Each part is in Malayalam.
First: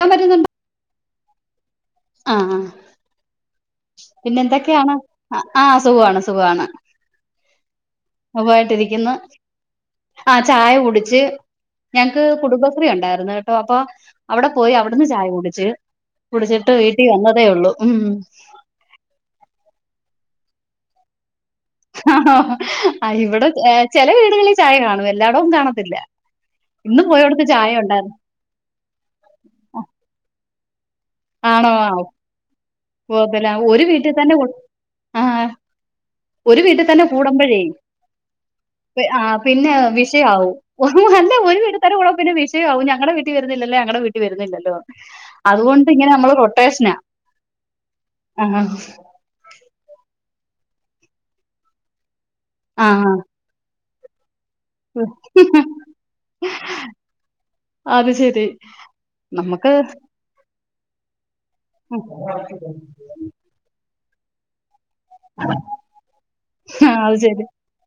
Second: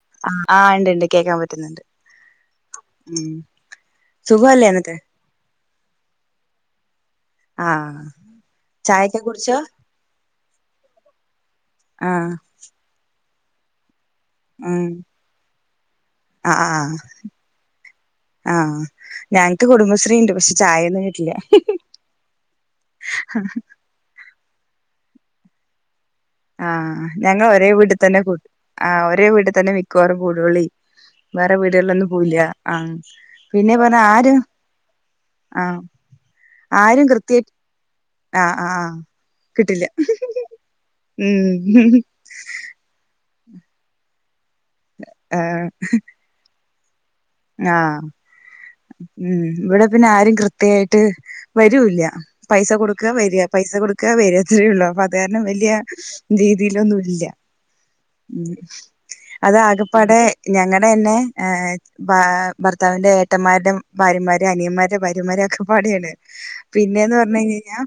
ക്കാൻ പറ്റുന്നുണ്ട് ആ ണ്ട് ണ്ട് കേക്കാൻ പറ്റുന്നുണ്ട് ആഹ് ആഹ് ഉം പിന്നെ സുഖല്ലേ എന്തൊക്കെയാണ് എന്നിട്ട് ആഹ് സുഖാണ് സുഖമാണ് ആഹ് സുഖവായിട്ടിക്കുന്ന് ചായൊക്കെ കുടിച്ചോ ആ ചായ കുടിച്ച് ഞങ്ങക്ക് ആഹ് കുടുംബശ്രീ ഉണ്ടായിരുന്നു കേട്ടോ അപ്പൊ അവിടെ പോയി ഉം അവിടുന്ന് ചായ കുടിച്ച് ആ ആ കുടിച്ചിട്ട് വീട്ടിൽ വന്നതേ ഉള്ളൂ ഉം ആ ഞങ്ങക്ക് കുടുംബശ്രീ ഉണ്ട് പക്ഷെ ചായയൊന്നും കിട്ടില്ല ആഹ് ആ ഇവിടെ ചെല വീടുകളിൽ ചായ കാണും എല്ലാടും കാണത്തില്ല ഇന്ന് ആഹ് ഞങ്ങൾ പോയോടത്ത് ഒരേ ചായ വീട്ടിൽ ഉണ്ടായിരുന്നു തന്നെ കു ആഹ് ഒരേ വീട്ടിൽ തന്നെ മിക്കവാറും കൂടുള്ളേ വേറെ ആണോ വീടുകളിലൊന്നും പോവില്ല ആഹ് പോകത്തില്ല പിന്നെ ഒരു വേറെ വീട്ടിൽ ആര് തന്നെ ആഹ് ഒരു വീട്ടിൽ തന്നെ കൂടുമ്പഴേ ആ ആ ആ വേ ആഹ് പിന്നെ കിട്ടില്ല വിഷയാവും അല്ല ഒരു വീട്ടിൽ തന്നെ ഉം കൂടുമ്പ പിന്നെ വിഷ് ഷയവാകും ഞങ്ങളടെ വീട്ടിൽ വരുന്നില്ലല്ലോ ഞങ്ങളടെ വീട്ടിൽ വരുന്നില്ലല്ലോ ആ അതുകൊണ്ട് ഇങ്ങനെ നമ്മൾ റൊട്ടേഷനാ ആഹ് ആഹ് ഉം ഇവിടെ പിന്നെ ആരും കൃത്യായിട്ട് വരൂല്ല പൈസ കൊടുക്കുക ആഹ് വരിക പൈസ കൊടുക് ഒക്കെ വരുത്രേള്ളൂ അപ്പൊ അത് കാരണം വലിയ രീതിയിലൊന്നും ഇല്ല അത് ശെരി ഉം അത്‌ നമ്മക്ക് ആകെപ്പാടെ ഞങ്ങടെ തന്നെ ബാ ഭർത്താവിന്റെ ഏട്ടന്മാരുടെ ഭാര്യമാരും അനിയന്മാരും ൻ്റെ ഭാര്യമാരൊക്കെ പാടെണ് ആഹ് പിന്നെന്ന് അത് പറഞ്ഞ് ശെരി കഴിഞ്ഞ് കഴിഞ്ഞാ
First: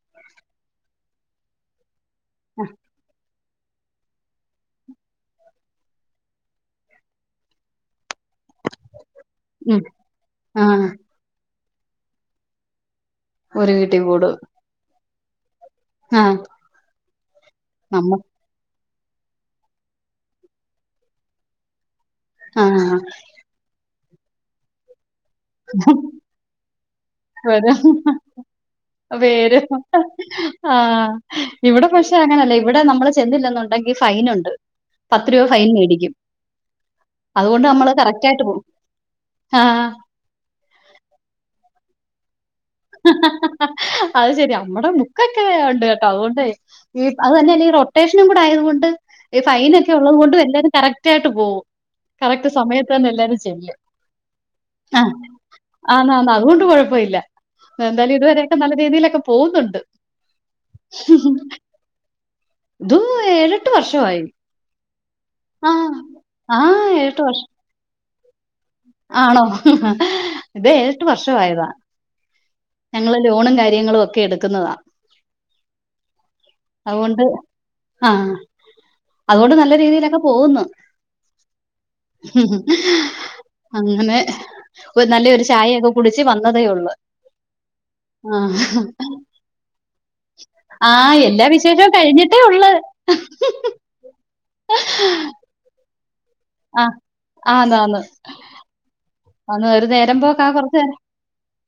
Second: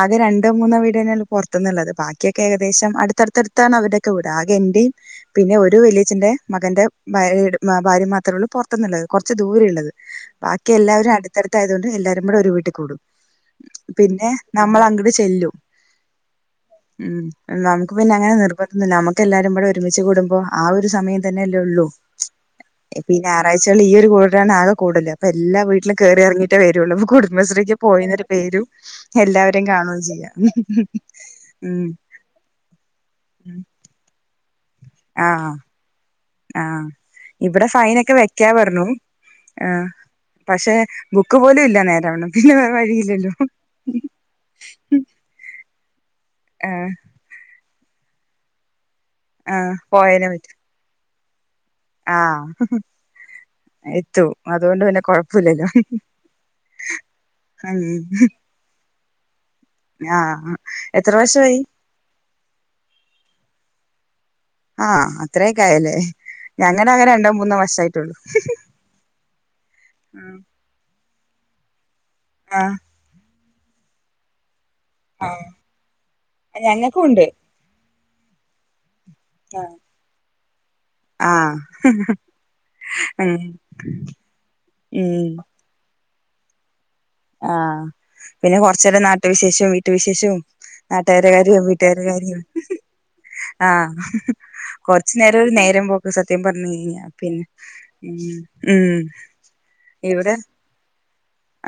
ആകെ രണ്ടോ മൂന്നോ വീട് തന്നെയാണ് പുറത്തുന്നുള്ളത് ബാക്കിയൊക്കെ ഏകദേശം അടുത്തടുത്ത് ത്താണ് അവരുടെ ഒക്കെ വീട് ആകെ എന്റെയും പിന്നെ ഒരു വലിയച്ഛന്റെ മകന്റെ ഭാര് ഭാര്യയും മാത്രേള്ളൂ ത്ത്നുള്ളത് കുറച്ച് ദൂരം ഉം ഉള്ളത് ബാക്കി ആഹ് എല്ലാവരും അടുത്തടുത്തായതുകൊണ്ട് എല്ലാവരും ബാടെ ഒരു വീട്ടിൽ കൂടും ഒരു വീട്ടി പിന്നെ കൂടും നമ്മൾ അങ്ങട് ചെല്ലും ആഹ് ഉം നമുക്ക് പിന്നെ നമ്മ അങ്ങനെ നിർബന്ധ ഒന്നുല്ല നമുക്ക് എല്ലാരും പടെ ഒരുമിച്ച് കൂടുമ്പോ ആ ഒരു സമയം തന്നെ അല്ലേ ഉള്ളൂ ആഹ് ഞായാഴ്ചകളിൽ ഈ ഒരു കൂടൽ ആണ് ആകെ കൂടല് അപ്പ എല്ലാ വീട്ടിലും കേറി ഇറങ്ങീട്ടേ വരുള്ളൂ കുടുംബശ്രീക്ക് വരും പോയിന്നോരു പേരും പേര് എല്ലാവരെയും കാണും ചെയ്യാം ആഹ് ഉം ഇവിടെ പക്ഷെ ത്തേ അങ്ങനല്ല ഇവിടെ നമ്മള് ചെന്നി ഉം. ല്ലന്നുണ്ടെങ്കിൽ ഫൈൻ ഉണ്ട് പത്ത് രൂപ ആഹ് ഫൈൻ മേടിക്കും ആഹ് അതുകൊണ്ട് ഇവിടെ നമ്മള് ഫൈനൊക്കെ കറക്റ്റ് ആയിട്ട് വെക്കാ പോകും പറഞ്ഞു ആഹ് പക്ഷെ ബുക്ക് പോലും ഇല്ല നേരാ വണ്ണം പിന്നെ വേറെ ഹ വഴിയില്ലല്ലോ ഹ ഹ അത് ശെരി അമ്മടെ ബുക്കൊക്കെ ഉണ്ട് കേട്ടോ അതുകൊണ്ട് ആഹ് ഈ അത് തന്നെയല്ല ഈ റൊട്ടേഷനും കൂടെ ആയത് കൊണ്ട് ഈ ആഹ് ഫൈൻ ഒക്കെ ഉള്ളത് പോയേനെ കൊണ്ട് പറ്റി എല്ലാവരും കറക്റ്റ് ആയിട്ട് പോകും ആഹ് കറക്റ്റ് സമയത്ത് തന്ന എല്ലാരും ചെല്ലും എത്തു അതുകൊണ്ട് പിന്നെ ആഹ് കൊഴപ്പല്ലല്ലോ ആന്ന് ആന്ന് അതുകൊണ്ട് കൊഴപ്പ ഇല്ല ഉം എന്തായാലും ഇതുവരെയൊക്കെ നല്ല രീതിയിലൊക്കെ പോവ്ന്നുണ്ട് ആഹ് എത്ര വർഷമായി ഇതോന്നു ഏഴെട്ട് വർഷമായി ആഹ് അത്രയൊക്ക ആ. ആയല്ലേ ആ ഞങ്ങന ആകെ രണ്ടോ വർഷം. മൂന്നോ വർഷായിട്ടുള്ളു ആണോ ഇത് ഏഴ് എട്ട് വർഷം ആയതാ ആഹ് ഞങ്ങൾ ലോണും കാര്യങ്ങളും ഒക്കെ എടുക്കുന്നതാ ആഹ് ഞങ്ങക്കും അതുകൊണ്ട് ഉണ്ട് ആഹ് അതുകൊണ്ട് നല്ല ആഹ് രീതിയിലൊക്കെ പോവുന്ന് ആഹ് ഉം അങ്ങനെ ഒര് ഉം നല്ലൊരു ചായെഒക്കെ കുടിച്ച് വന്നതേള്ളൂ ആഹ് പിന്നെ കൊറച്ച് നേരം നാട്ടു വിശേഷവും വീട്ടു വിശേഷവും ആ നാട്ടുകാരെ എല്ലാ കാര്യം വിശേഷവും വീട്ടുകാര കഴിഞ്ഞിട്ടേ കാര്യം ഉള്ള്. ആഹ് കൊറച്ചു നേരം ഒര് നേരം പോക്ക്‌ സത്യം പറഞ്ഞ് ആ. കഴിഞ്ഞാ പിന്നെ ആന്നാന്ന്. ഉം ഉം അന്ന് ഒരു നേരം ഇവിടെ പോക്കാ കൊറച്ചു നേരം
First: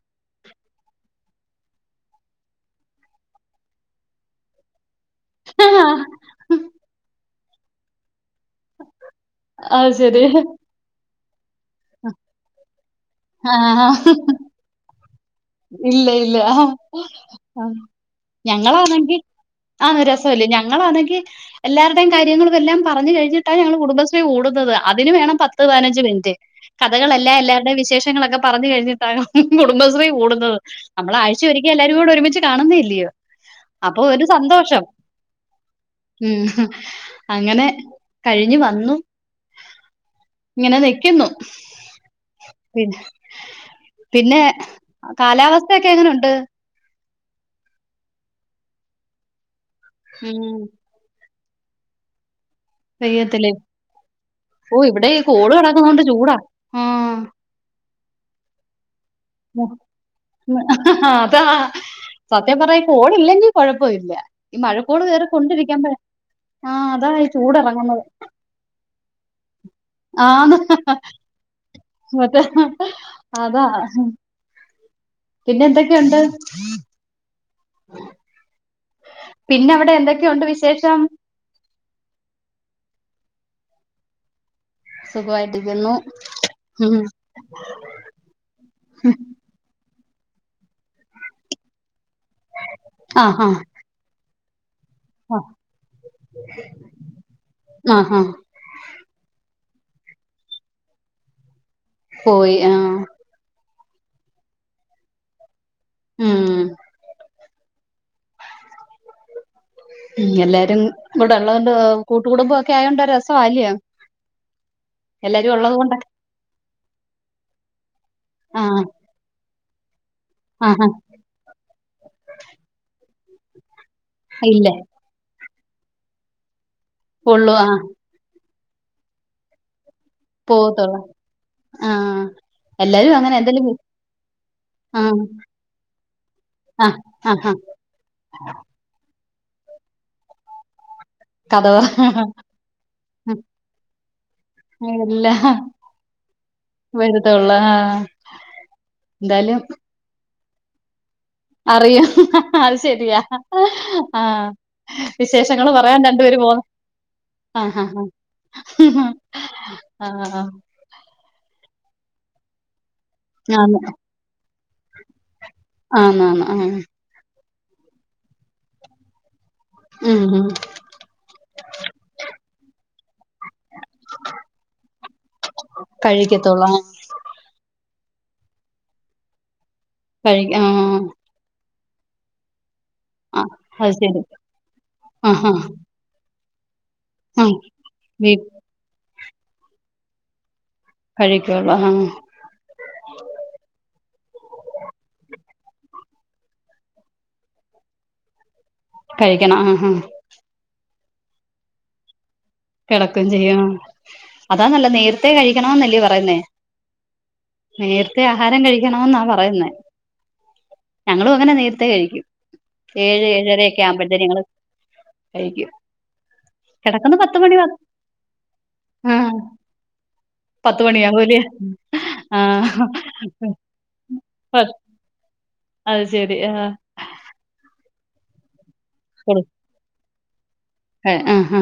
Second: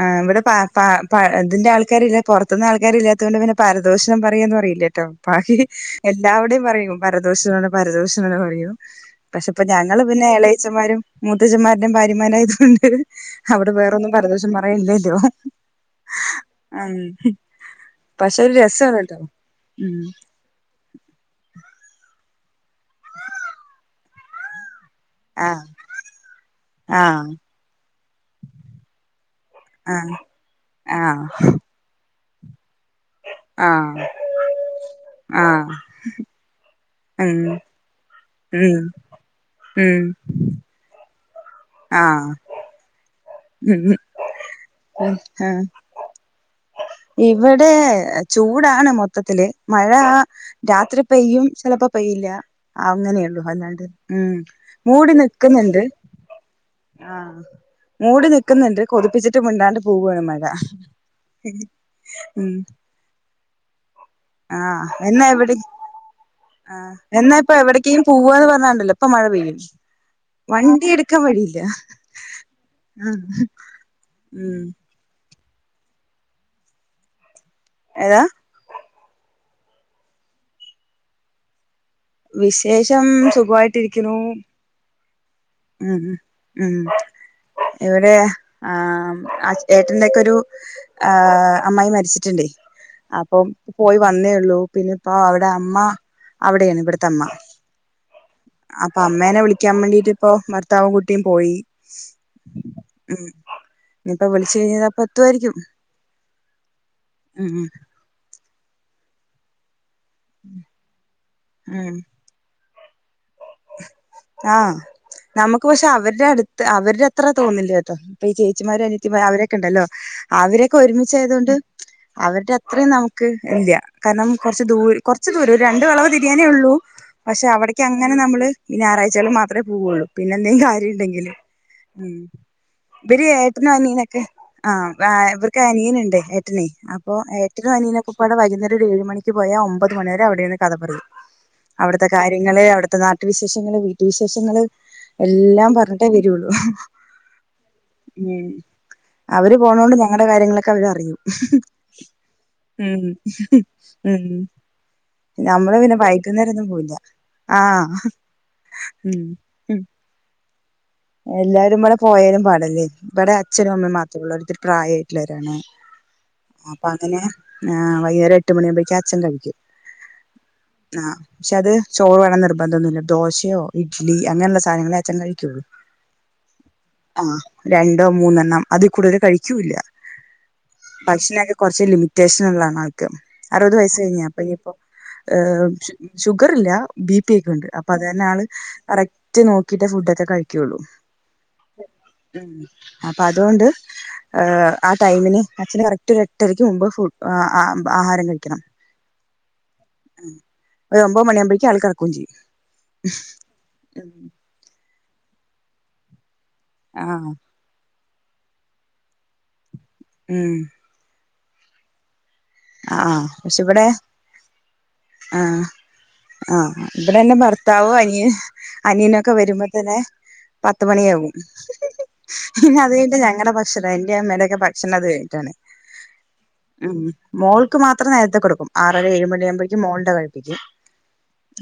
ആഹ് ഇവിടെ പ പ പ ഇതിന്റെ ആൾക്കാരില്ല പൊറത്ത്ന്ന് ആൾക്കാര് ഇല്ലാത്തോണ്ട് പിന്നെ പരദോഷ്ണം പറയാന്ന് പറയില്ലേ ബാക്കി ആ, എല്ലാവിടെയും പറയും പരദോഷണം ആണ് പരദോഷണംആണ് പറയും പക്ഷെ ഇപ്പം അത് ഞങ്ങൾ ശരി. പിന്നെ എളേച്ചന്മാരും മൂത്തച്ഛന്മാ രുടേം ഭാര്യമാരായതോണ്ട് ആ. അവിടെ വേറൊന്നും പരദോഷണം പറയാൻ ഇല്ലല്ലോ ഇല്ല ഇല്ല ആഹ് പക്ഷെ ഒരു രസാണ് കേട്ടോ ഞങ്ങളാണെങ്കിൽ ഉം ആഹ് രസ ത്തെല്ലെ ഞങ്ങളാണെങ്കിൽ എല്ലാര്ടെയും കാര്യങ്ങളും എല്ലാം പറഞ്ഞു കഴിഞ്ഞിട്ടാ ഞങ്ങൾ കുടുംബശ്രീ കൂടുന്നത് അതിന് വേണം പത്ത് ആഹ് പതിനഞ്ച് മിനിറ്റ് ആഹ് കഥകളെല്ലാം എല്ലാര്ടെ വിശേഷങ്ങളൊക്കെ പറഞ്ഞു കഴിഞ്ഞ് കുടുംബശ്രീ ആഹ് കൂടുന്നത് നമ്മള് ആഹ് ആഴ്ച്ചെ ഒരിക്ക എല്ലാരൂടെ ഒരുമിച്ച് കാണുന്നെ അല്ലിയോ അപ്പൊ ആഹ് ഒരു സന്തോഷം ആഹ് ഉം ഉം അങ്ങനെ കഴിഞ്ഞു ഉം വന്നു ഉം ഇങ്ങനെ നിക്കുന്നു ആഹ് പി ഉം പിന്നെ ആഹ് കാലാവസ്ഥയൊക്കെ എങ്ങനുണ്ട്? ഇവിടെ ചൂടാണ് മൊത്തത്തില് മഴ ഉം. രാത്രി പെയ്യും ചെലപ്പോ പെയ്യില്ല അങ്ങനെ ഒള്ളൂ പെയ്യത്തില്ലേ? അല്ലാണ്ട് ഉം ഓഹ് ഇവിടെ മൂടി ഈ കോള് നിക്ക്ന്ന്ണ്ട് കിടക്കുന്നോണ്ട് ചൂടാ. ആഹ് മൂടി നിക്ക്‌ന്ന്ണ്ട് കൊതിപ്പിച്ചിട്ട് മിണ്ടാണ്ട് പോവാണ് മഴ അതാ. ഉം സത്യം പറഞ്ഞാ ഈ കോളില്ലെങ്കിൽ കൊഴപ്പൊ ഇല്ല ഈ ആഹ് മഴക്കോള് എന്നാ കേറി എവിടെ കൊണ്ടിരിക്കമ്പെ ആഹ് എന്നാ ഇപ്പം എവിടക്കേം പോവാന്ന് പറഞ്ഞാണ്ടല്ലോ ഇപ്പം മഴ പെയ്യും ആന്ന് വണ്ടി ഇടുക്കാൻ വഴിയില്ല മറ്റേ ആഹ് അതാ ഉം പിന്നെ എന്തൊക്കെയുണ്ട് ഏതാ പിന്നെ അവിടെ എന്തൊക്കെയുണ്ട് വിശേഷം വിശേഷം സുഖവായിട്ടിരിക്കുന്നു സുഖമായിട്ട് ഉം ഉം എവ്ടെയാ ആഹ് ആ ഏട്ടന്റെ ഒക്കെ ഒരു ആഹ് അമ്മായി മരിച്ചിട്ട്ണ്ടേ ആ ആ അപ്പം പോയി വന്നേള്ളൂ പിന്നെ ഇപ്പ അവിടെ അമ്മ അവിടെയാണ് ഇവിട്ത്തെ അമ്മ ആഹ ആഹ് അപ്പൊ അമ്മേനെ വിളിക്കാൻ വേണ്ടീട്ട് ഇപ്പോ ഭർത്താവും കുട്ടിം പോയി പോയി ആഹ് ഇനി ഇപ്പോ വിളുച്ചു കഴിഞ്ഞാ ഇതാ ഇപ്പ എത്തുവായിരിക്കും ഉം ഉം ഉം എല്ലാരും ഇവ്ടെ ഉള്ളതോണ്ട് ഉം കൂട്ടുകുടുംബം ഒക്കെ ആയോണ്ട്‌ ഒര് രസ് ആഹ് എല്ലാരും നമുക്ക് ഉള്ളത് പക്ഷേ കൊണ്ടൊക്കെ അവരുടെ അടുത്ത് അവരുടെ അത്ര തോന്നില്ല്യട്ടോ ഇപ്പോ ഈ ആ ചേച്ചിമാരും അ നിയത്തിമാര് അവരേ ക്കെണ്ടല്ലോ ആ അവരൊക്കെ ആ ഒരുമിച്ചായത് കൊണ്ട് അവരുടെ അത്രയും നമുക്ക് ഇല്ല കാരണം കൊറച്ച് ഇല്ല ദൂ കൊറച്ച് ദൂരം രണ്ട് വളവ് തിരിയാനേ ഉള്ളൂ പക്ഷേ ഉള്ളൂ ആ അവിടേക്ക്‌ അങ്ങനെ നമ്മ ൾ പിന്നെ ഞായറാഴ്ച്ചെൽ മാത്രെ പൂവുള്ളൂ പിന്നെ എന്തേലും പോവത്തുള്ളൂ കാര്യണ്ടെങ്കില് ആ ഉം എല്ലാരും ഇവര് അങ്ങനെ എന്തെലും ഏട്ടനോ അനിയനൊക്കെ ആ ആഹ് ഇവർക്ക് അനിയെനുണ്ട് ഏട്ടനെ ആ പ്പൊ ആ ആ ഏട്ടനും അനിയനും ഒക്കപ്പാടെ വൈകുന്നേ രത്തൊരു ഏഴ് മണിക്ക് പോയാ ഒമ്പത് മണി വരെ അവിടെ ഇര്ന്ന് കഥ പറയും കഥ പറ അവിട്ത്തെ കാര്യങ്ങള് അവിട്ത്തെ ന ട്ട് വിശേഷങ്ങള് വീട്ട് വിശേഷങ്ങള് എല്ലാം പറഞ്ഞിട്ടേ വെരുള്ളു വരത്തുള്ളൂ ആ ഉം എന്തായാലും അണ്ട് ഞങ്ങടെ കാര്യങ്ങളൊക്കെ അവര് അറിയും അറിയാം അത് ഉം ശെരിയാ ഉം ആഹ് വി നമ്മള് പിന്നെ വൈന്നേരൊന്നും പോയില്ല ആഹ് ഉം ആഹ് ആഹ് എല്ലാരും ഇമ്മടെ [unintelligible] ഇവടെ അച്ഛനും ആന്ന് അമ്മയും മാത്രള്ളു അവര് ഒത്തിരി പ്രായായിട്ടോള്ളവരാണ് ആന്നാന്ന് ആഹ് അപ്പം അങ്ങനെ വൈന്നേരം എട്ട്ണിയാമ്പോഴേക്കും അച്ഛൻ കഴിക്കും ഉം ഉം ആഹ് പക്ഷെ അത് ചോറ് വേണോ ന്ന് നിർബന്ധ ഒന്നും ഇല്ല ദോശയോ ഇഡ്ലി അങ്ങനെള്ള സാധനങ്ങളെ അച്ചൻ കഴിക്കോള്ളൂ കഴിക്കത്തൊള്ള് ആഹ് ആഹ് രണ്ടോ മൂന്നെണ്ണം അതി കൂടേല് കഴിക്കൂല്ല്യാ കഴി ആഹ് ഭക്ഷണേക്കെ കൊറച്ച് ലിമിറ്റേഷൻ ഒള്ള ആണ് ആൾക്ക് ആഹ് അറ്പത് അത് വയസ്സ് ശരി കയിഞ്ഞ്യാ അപ്പം ഇനി ഇപ്പൊ യെ ആഹ് ആഹ് ഷുഗറില്ലാ ബിപിക്കെ ആഹ് ഒണ്ട് അപ്പൊ അത് അന്നെ വീ ആള് കറക്റ്റ് നോക്കിയിട്ടേ ഫുഡ് ഒക്കെ കഴിക്കോ ള്ളൂ കഴിക്കോള്ളൂ ആഹ് ഉം അപ്പൊ അതോണ്ട് ഹ് ആ ടൈമിന് അച്ഛന് കറക്റ്റ് ഒര് എട്ടരയ്ക്ക് മുമ്പ് ഫു ആഹാരം കഴി ക്കണം കഴിക്കണം ആഹ് ഉം ഒര് ഒമ്പത് മണി ആമ്പോഴേക്ക് ആള്കെട ക്കോം ചെയ്യും കേടക്കേം ചെയ്യാം അതാനല്ലത് നേരത്തെ കഴിക്കണന്നല്ലേ പറയ്ന്നെ ആഹ് നേരത്തെ ആഹാരം കഴിക്കണന്നാ പറയ്ന്നെ ഉം ഞങ്ങളും അങ്ങനെ നേരത്തേ കഴി ക്കും ആഹ് ആഹ് പക്ഷേ ഇവടെ ആഹ് കഴിക്കും ആഹ് കിടക്കുന്നത് ഇവടെയെന്നാ പത്ത് മണി ഭർത്താവും അനിയ അനിയനൊക്കെ ആഹ് വര്മ്പൊ തന്നെ പത്ത് മണിയാവും പിന്നെ അത് ആഹ് കഴിഞ്ഞിട്ട് ഞങ്ങടെ ബക്ഷണം എന്റെ അമ്മേയുടെക്കെ ബക്ഷണം അത്കഴിഞ്ഞിട്ടാണ് അത് ശെരി ആഹ് ഉം മോൾക്ക് മാത്രം നേരത്തെ കൊട്ക്കും ആറരാ ഏഴ് മണി ആമ്പഴേക്കും മോള്ടെ [unintelligible] കൊടുക്കാൻ ആഹ്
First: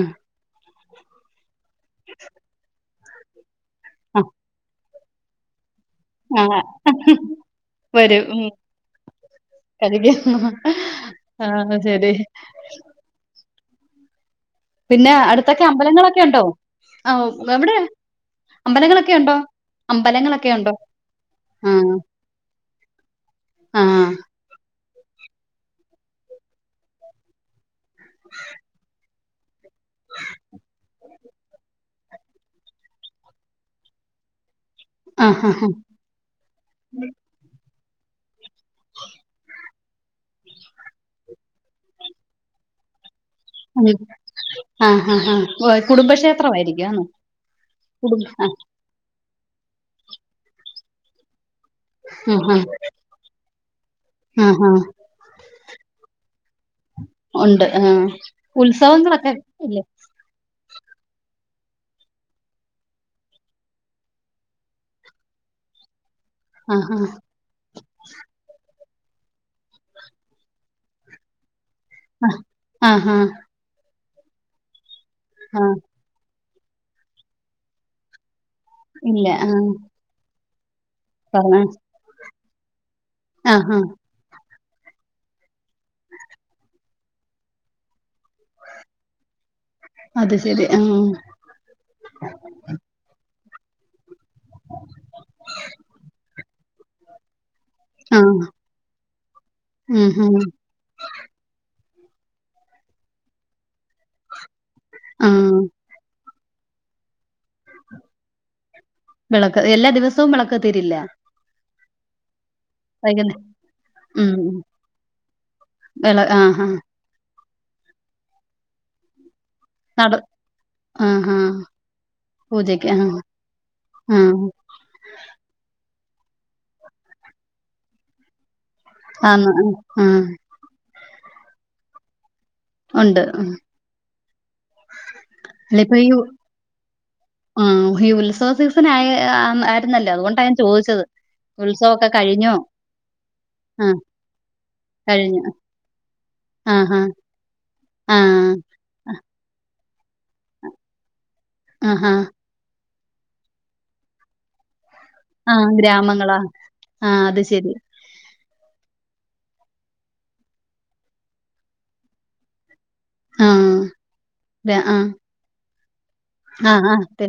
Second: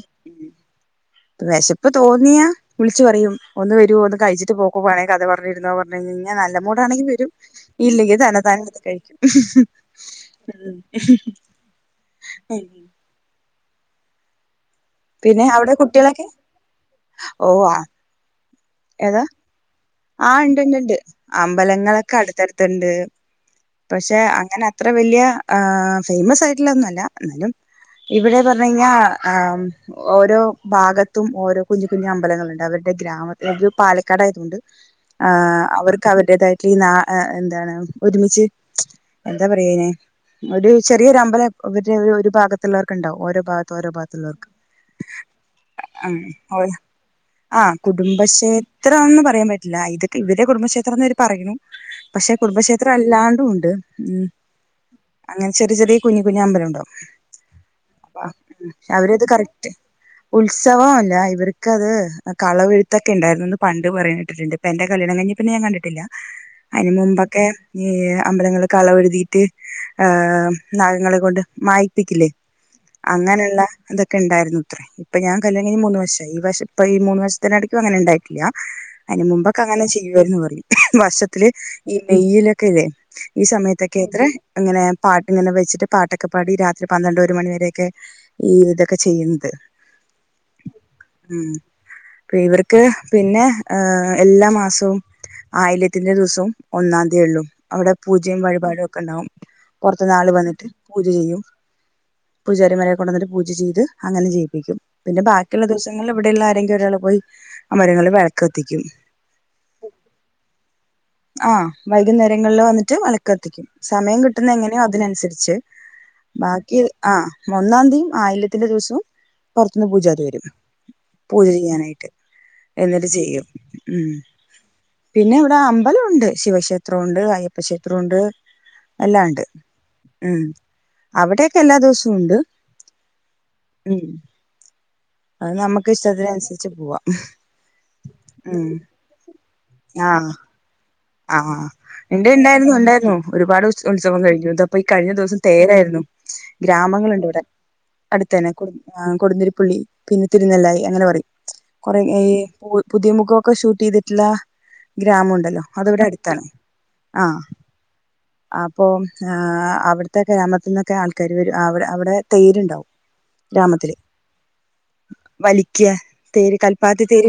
വെശപ്പ് തോന്നിയാ വിളിച്ച് പറയും ഒന്ന് വെരുവോ ഒന്ന് ആഹ് കഴിച്ചിട്ട് പോകോ വേണെങ്കി കഥ പറഞ്ഞിര്ന്നോ പറ നല്ല ആഹ് മൂടാണെങ്കി വരും ഇല്ലെങ്കി വരും. ഉം തന്നത്താനെ എട്ത്ത് കഴിക്കും ആഹ് എന്നാ ശെരി പിന്നെ അട്ത്തൊക്കെ അവിടെ അമ്പലങ്ങളൊക്കെ കുട്ടികളൊക്കെ ഉണ്ടൊ ആഹ് ഓ എവടെ ആ അമ്പലങ്ങളൊക്കെ ഉണ്ടൊ ആഹ് ഇണ്ട് ഇണ്ട് ഇണ്ട് ആഹ് അമ്പലങ്ങളൊക്കെ അട്ത്തട്ത്തു ണ്ട് ആഹ് പക്ഷേ അങ്ങനെ അത്ര വല്ല്യ ഫേമസ് ആയിട്ടു ള്ളൊന്നു അല്ല എന്നാലും ഇവടെ പറഞ്ഞ് കഴിഞ്ഞാ ആഹ് ഓരോ ഭാഗ ത്തും ഓരോ കുഞ്ഞു കുഞ്ഞ് അമ്പലങ്ങള് ഇണ്ട് അവരുടെ ഗ്രാമത്തി പാലക്കാട് ആയതോണ്ട് ആഹ് അവർക്ക് അവരുടേ തായിട്ട് ഈ [unintelligible] എന്താ പറയാ അത് ഒര് ചെറിയൊരു അമ്പല അവടെ ഒര് ഭാഗത്തുള്ളോർ ഇണ്ടാവും ഓരോ ഭാഗ ഉം ആഹ് ആഹ് കുടുംബക്ഷേത്രം ആഹ് ആയിരിക്കും ആന്നോ ആഹ് കുടും കുടുംബക്ഷേത്രം എന്ന് പറയാൻ പറ്റില്ല ഇതൊക്കെ ഇവടെ കുടുംബക്ഷേത്രം എന്ന് ഇവര് പറയ്ണു പശേ ആഹ് ആഹ് കുടുംബക്ഷേത്രം അല്ലാണ്ടും ഉണ്ട് ഉം. ആഹ് ആഹ് അങ്ങനെ ചെറിയ ചെറിയ കുഞ്ഞ് കുഞ്ഞ് അമ്പലണ്ടാവും ഉണ്ട് ആഹ് ഉത്സവങ്ങളൊക്കെ അല്ലേ ഉത്സവം അല്ല ഇവർക്ക് അത് കളവെഴുത്തൊക്കെ ഇണ്ടാരുന്നുന്ന് പണ്ട് പറയണേ കേട്ട്ട്ട്ണ്ട് അപ്പ എന്റെ കല്യാണം കഴിഞ്ഞ് പിന്നെ ഞാൻ കണ്ടിട്ടില്ല ആഹ് അതിന് മുമ്പൊക്കെ ഈ അമ്പലങ്ങളില് കളവെഴുതിയിട്ട് ആഹ് നാഗങ്ങളെ കൊണ്ട് മായി പ്പിക്കില്ലേ ആഹ് ആഹ് അങ്ങനെയുള്ള ഇതൊക്കെ ഇണ്ടായിരുന്നുത്രേ ഇപ്പൊ ഞാൻ കല്ല്യാണം ആഹ് കഴിഞ്ഞ് മൂന്ന് വർഷായി ഈ വർ ഇപ്പൊ ഈ മൂന്ന് വർഷത്തിന് ഇടക് അങ്ങനെ ഉണ്ടായിട്ടില്ല അതിന് ഇല്ല മുമ്പ് ആഹ് ചെയ്യുവായിരുന്നു പറയും വർഷത്തില് പറഞ്ഞ ഈ മെയ്യിലൊക്കെല്ലേ ഈ ആഹ് സമയത്തൊക്കെത്രേ ഇങ്ങനെ പാട്ട് ഇങ്ങനെ വെച്ച്ട്ട് പാട്ടൊക്കെ പാടി രാത്രി പന്ത്രണ്ട് ഒരു മണിവരേയൊക്കെ ഈ ഇതൊക്കെ ചെയ്യ്ണത് ആഹ് ആഹ് ഉം ഇവർക്ക് പിന്നെ ഹ് എല്ലാ മാസവും ആയില്യത്തിന്റെ ദിവസവും ഒന്നാം തി ഒള്ളു അവിടെ പൂജയും ആഹ് വഴിപാടും ഒക്കെണ്ടാവും ഉം പൊറത്ത്ന്ന് ആള് ഉം വന്നിട്ട് പൂജ ചെയ്യും പൂജാരിമാരെ കൊണ്ടന്ന്ട്ട് പൂജ ചെയ്ത് അങ്ങനെ ചെയ്യും പിന്നെ ആഹ് ബാക്കിയുള്ള ദിവസങ്ങളില് ഇവിടെയുള്ള ആരെങ്കിലും ഒരാൾ പോയി ആ മരങ്ങളിൽ വിളക് കത്തിക്കും വിളക്ക് എല്ലാ ദിവസവും വിളക്ക് കതീരില്ല ആഹ് വൈകുന്നേരങ്ങളിൽ വന്നിട്ട് ട്ട് വൈകുന്നേ വളക്കത്തിക്കും സമയം ഉം കിട്ടുന്ന എങ്ങനെ അതിനനുസരിച്ച് എള ആഹ് ബാക്കി ആഹ് ഒന്നാംതി ആയില്ല്യത്തിന്റെ ദിവസവും പൊറത്തുന്ന് നട പൂജാരി വരും ആഹ് പൂജ ആഹ് ചെയ്യാനായിട്ട് പൂജക്ക് ആഹ് എന്നിട്ട് ചെയ്യും ഉം ആഹ് പിന്നെ ഇവിടെ അമ്പലഉണ്ട് ശിവക്ഷേത്ര ഉണ്ട് അയ്യപ്പ ക്ഷേത്രണ്ട് എല്ലാണ്ട് ആന്ന് ആഹ് ഉം അവിടെക്കെ എല്ലാ ദിവസവും ഉണ്ട് ഉണ്ട് ഉം ഉം അത് നമുക്ക് അല്ലപ്പയു ഇഷ്ടത്തിനനുസരിച്ച് പോവാം ആഹ് ഈ ഉത്സവ ഉം സീസൻ ആയ [unintelligible] ഇന്നല്ലോ ആ അതുകൊണ്ടാ ഞാൻ ചോദിച്ചത് ആഹ് ഉത്സവൊക്കെ ഇണ്ട് കഴിഞ്ഞോ ഇണ്ടായിരുന്നു ഇണ്ടായിരുന്നു ഒരുപാട് ആഹ് ഉത്സവം കഴിഞ്ഞു ഇത് ഇപ്പൊ ഈ കഴിഞ്ഞ ദിവസം കഴിഞ്ഞു തേരായിരുന്നു ആഹ് ആഹ് ഗ്രാമങ്ങള്ണ്ട് ഇവിടെ അടുത്ത് ആഹ് തന്നെ കുടു ആ കൊടുതിരിപ്പള്ളി പിന്നെ തിരുനെല്ലായി അങ്ങനെ പറയും കുറെ ആഹാ ഈ പുതിയ മുഖമൊക്കെ ഷൂട്ട് ചെയ്തിട്ടുള്ള ഗ്രാമണ്ടല്ലോ ആഹ് അത് ഇവിടെ ഗ്രാമങ്ങളാ അടുത്താണ് ആഹ് അത് ശരി അപ്പോ ആ അവിടുത്തെ ഗ്രാമത്തിൽ നിന്നൊക്കെ ആൾക്കാര് വരും അവിടെ അവിടെ തേരുണ്ടാവും ആഹ് ഗ്രാമത്തില് ആഹ് വലിക്ക്യാ ആഹ് ഹാ തേ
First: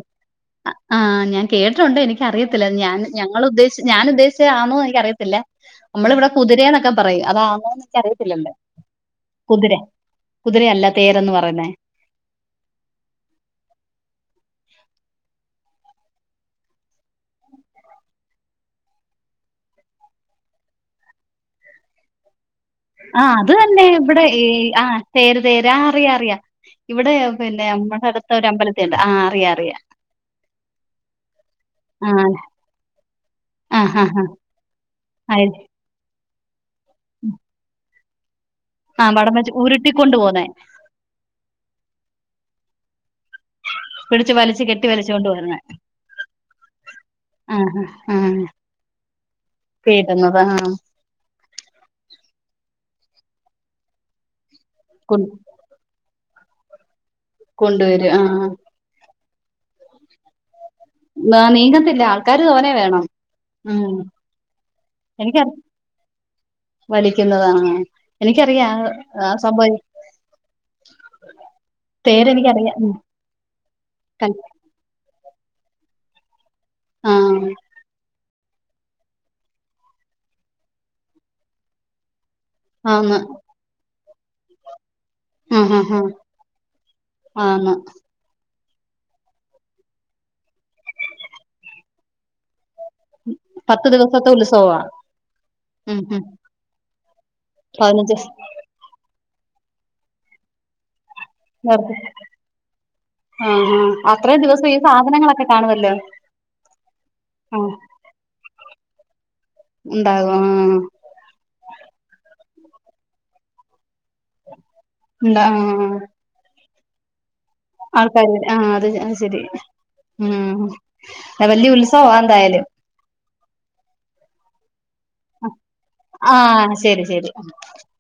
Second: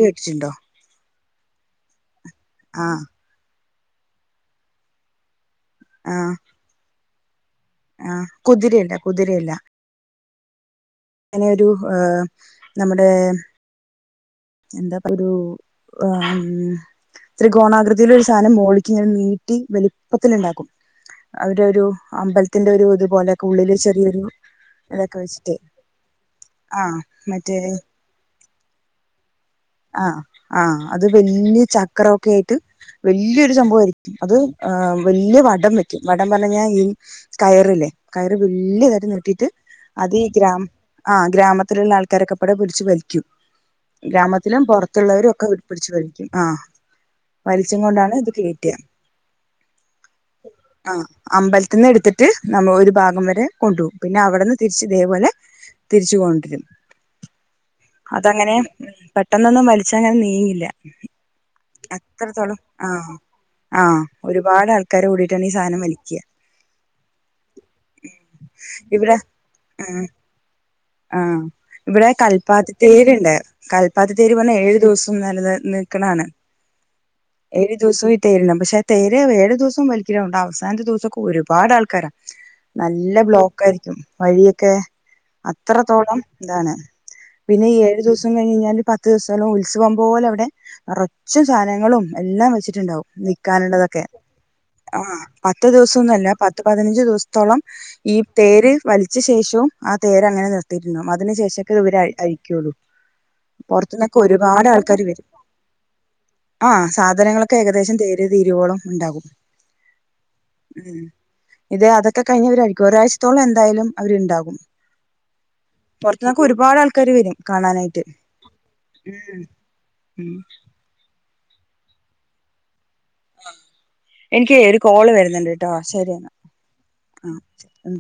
ആഹ് ഞാൻ കേട്ടിട്ടുണ്ട് എനിക് അറിയത്തില്ല ഞാൻ ആഹ് ഞാൻ ഇങ്ങള് ഉദ്ദേശി ഞാൻ ഉദ്ദേശിച്ചത് ആണോ എനിക്ക് അറിയത്തില്ല നമ്മളിവിടെ ആഹ് കുതിരയന്നൊക്കെ പറയും അതാണോന്ന് ആഹ് ക്കറിയത്തില്ലല്ലേ കുതിരയല്ല കുതിരയല്ല കുതിര കുതിരയല്ല തേരന്ന് പറയുന്നേ ഹോ നമ്മുടെ എന്താപ്പ ഒരു ആഹ് ഉം. ത്രികോണാകൃതിയിൽ ഒരു സാധനം മോളിക്ക് ഇങ്ങനെ നീട്ടി വലുപ്പത്തില്ണ്ടാക്കും അവിടെ ഒരു അമ്പലത്തിന്റെ ഒരു ആഹ് ഇതുപോലെയൊക്കെ അത് ഉള്ളില് തന്നെ ചെറിയൊരു ഇവിടെ ഈ ആഹ് ഇതൊക്കെ തേര് വെച്ചിട്ട് തേര് അറിയാ അറിയാ ആഹ് ഇവിടെ മറ്റേ പിന്നെ നമ്മുടെ അടുത്ത ഒരു അമ്പലത്തിലുണ്ട് ആഹ് അറിയ അറിയാ ആഹ് ആഹ് അത് വല്ല്യ ആ ചക്രഒക്കെ ആയിട്ട് വല്ല്യയൊരു ആഹ് ആഹ് സംഭവമായിരിക്കും അത് വല്ല്യ ആഹ് വടം വെ ക്കും വടം പറഞ്ഞാ ഈ കയറില്ലേ കയറ് വല്ല്യ തര ആ വടം നീട്ടിട്ട് വെച്ച് അത് ഉരുട്ടിക്കൊണ്ട് ഈ പോന്നെ ഗ്രാമ് ആഹ് ഗ്രാമത്തിലുള്ള ആൾക്കാരെ ഒകെപാടെ പിടിച്ചു വലിക്കും പിടിച്ച് ഗ്രാമത്തി ത്തിലും വലിച്ച് കെട്ടി വലിച്ചോണ്ട് പൊറത്തുള്ളവരും ഒക്കെ വരുന്നെ ഇത് പ്പിടിച്ച് വലിക്കും ആ വലിച്ചു ആഹ് കൊണ്ടാണ് ഇത് കയറ്റാ പേടുന്നത് ആഹ് അമ്പലത്തിന്ന് എടുത്തിട്ട് നമ്മൾ ഒരു ഭാഗം വരെ കൊണ്ടുപോകും പിന്നെ അവിടെന്ന് തിരിച്ച് കൊ ഇതേപോലെ തിരിച്ചു കൊണ്ടുരും. കൊണ്ടുവരും ആഹ് ആഹ് - പെട്ടെന്നൊന്നും വലിച്ചാ ഞാൻ നീങ്ങില്ല- നാനീ- അത്രത്തോളം ആഹ് ഉം ആഹ് ഒരുപാട് ആൾക്കാര് കൂടിട്ടാണ് ഈ സാധനം വലിക്ക വലിക്കുന്നതാ ആഹ് എനിക്കറിയാം ഇവിടെ ആഹ് സംഭവ- ആഹ് ഇവടെ തേരെനിക്കറിയാം കൽപ്പാത്തിത്തേര്ണ്ട് കൽപ്പാത്തിത്തേര് പറഞ്ഞാ ഏഴു ദിവസം നെലനിൽ നിക്ക്ണാണ് ആഹ് ഏഴ് ദിവസവും- തേര്ണ്ടാവും പക്ഷെ ആഹ് തേര് ഏഴ് ദിവസവും വലിക്കലുണ്ടാവും അവസാനത്തെ ദിവസൊക്കെ ഒരുപാട് ആൾക്കാരാ നല്ല ആന്ന് ബ്ലോക്ക് ആയിരിക്കും വഴിയൊക്കെ- ആഹ് ആഹ് ആഹ് അത്രത്തോളം ഇതാണ് പിന്നെ ആന്ന് ഈ ഏഴു ദിവസം കഴിഞ്ഞ് കഴിഞ്ഞാല് പ പത്ത് സ്സം നല്ല ഉത്സവം പോലെ അവിടെ നെറച്ചും സാധനങ്ങളും എല്ലാം വെച്ചിട്ടുണ്ടാവും- വിക്കാനുള്ളതൊക്കെ- ന്താ ഉത്സവാ- ആഹ് പത്ത് ഉം ഉം ദിവസൊന്നുഅല്ല പത്ത് പതിനഞ്ച് ദിവസത്തോളം ഈ പതിനഞ്ച് തേര് വലിച്ചശേഷവും ആഹ് തേര അങ്ങനെ നിർ [unintelligible] അതിന് ശേഷൊക്കെ ഇവര് അയിക്കൊള്ളൂ പുറത്ത്ന്നൊക്കെ ഒരുപാട് ആൾക്കാര് വരും. കാണുവല്ലോ- ആഹ് സാധനങ്ങളൊക്കെ ഏകദേശം തേര് തീരുവോളം ഇണ്ടാകും ഉണ്ടാകും ആഹ് ഉം. ഇത് അതൊക്കെ കഴിഞ്ഞ് ഇവര് അയിരിക്കും ഒരാഴ്ചത്തോളം എന്തായാലും അവര് ഇണ്ടാകും ഉണ്ട ആഹ് പൊർ ഇതിന്നൊക്കെ ഒരുപാട് ആൾക്കാര് വരും കാണാനായിട്ട് ആൾക്കാര് ആഹ് അത് ഉം ശരി ഉം. അത് വലിയ ഉത്സവാ എന്തായാലും- എനിക്ക് ഒരു കോള് വരുന്ന് ആഹ് ശെരി ശെരി- ശരി. ഉം